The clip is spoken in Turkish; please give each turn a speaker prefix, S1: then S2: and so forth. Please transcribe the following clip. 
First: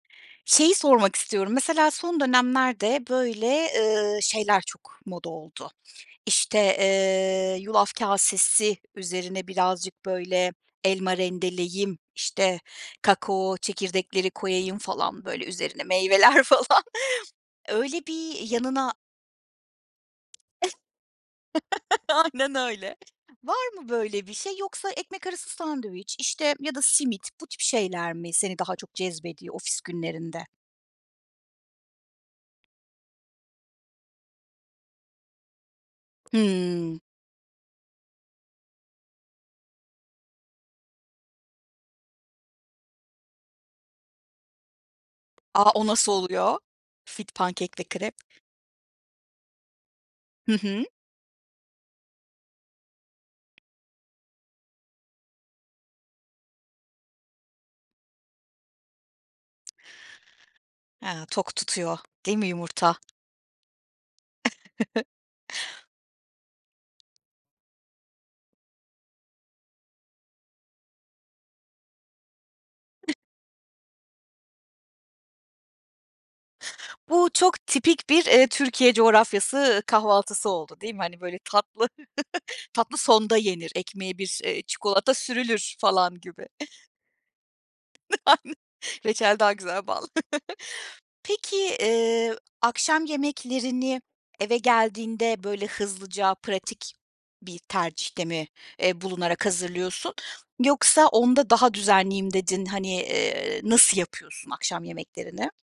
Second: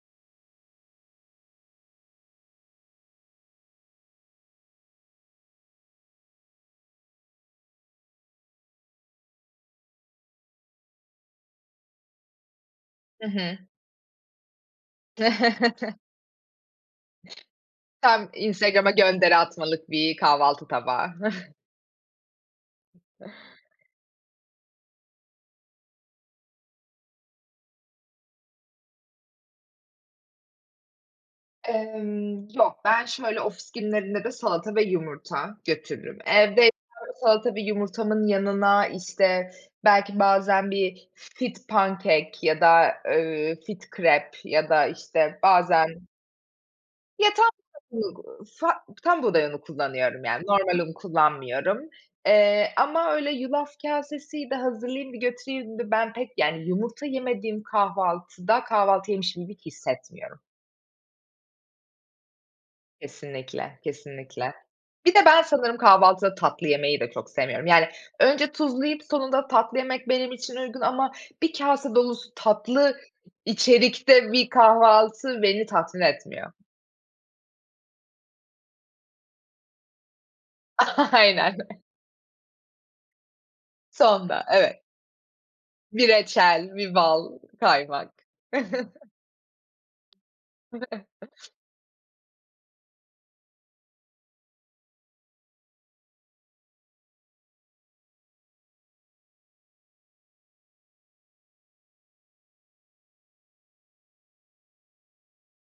S1: Şeyi sormak istiyorum, mesela, son dönemlerde, böyle, ııı, şeyler çok moda oldu. İşte, eee, yulaf kasesi üzerine birazcık, böyle, elma rendeleyeyim, işte,
S2: I
S1: kakao
S2: hı.
S1: çekirdekleri koyayım falan, böyle, üzerine meyveler, falan. Öyle
S2: Tam
S1: bir
S2: Instagram'a
S1: yanına
S2: gönderi atmalık bir kahvaltı tabağı.
S1: Aynen öyle. Var mı böyle bir şey yoksa ekmek arası sandviç, işte, ya da simit, bu tip şeyler mi seni daha çok cezbediyor ofis günlerinde?
S2: Emm, yok ben şöyle ofis günlerinde de salata ve yumurta götürürüm. Evdeysem
S1: Hımm.
S2: salata ve yumurtamın yanına, işte, belki bazen bir fit pankek ya da, ııı, fit krep ya da, işte,
S1: A! O
S2: bazen
S1: nasıl oluyor?
S2: Ya
S1: Fit
S2: tam,
S1: pankekle krep.
S2: [unintelligible] fa tam buğday unu kullanıyorum, yani,
S1: Hı
S2: normal
S1: hı.
S2: un kullanmıyorum, eee, ama öyle yulaf kasesiydi, hazırlayayım da götüreyim de, ben pek, yani yumurta yemediğim kahvaltıda, kahvaltı yemişim gibi hissetmiyorum.
S1: He. Tok tutuyor, değil mi yumurta?
S2: Kesinlikle, kesinlikle. Bir de ben sanırım kahvaltıda tatlı yemeyi de çok sevmiyorum. Yani, önce tuzlu yiyip sonunda tatlı yemek benim için uygun ama bir kase dolusu tatlı içerikte bir kahvaltı beni tatmin etmiyor.
S1: Bu çok tipik bir, eee, Türkiye coğrafyası kahvaltısı oldu, değil mi? Hani, böyle
S2: Aynen.
S1: tatlı, tatlı sonda yenir. Ekmeğe bir,
S2: Sonda,
S1: eee,
S2: evet.
S1: çikolata sürülür,
S2: Bir
S1: falan gibi.
S2: reçel, bir bal, kaymak.
S1: [unintelligible] Reçel daha güzel bal. Peki, eee, akşam yemeklerini eve geldiğinde, böyle, hızlıca pratik bir tercihte mi, eee, bulunarak hazırlıyorsun? Yoksa onda daha düzenliyim dedin. Hani, eee, nasıl yapıyorsun akşam yemeklerini?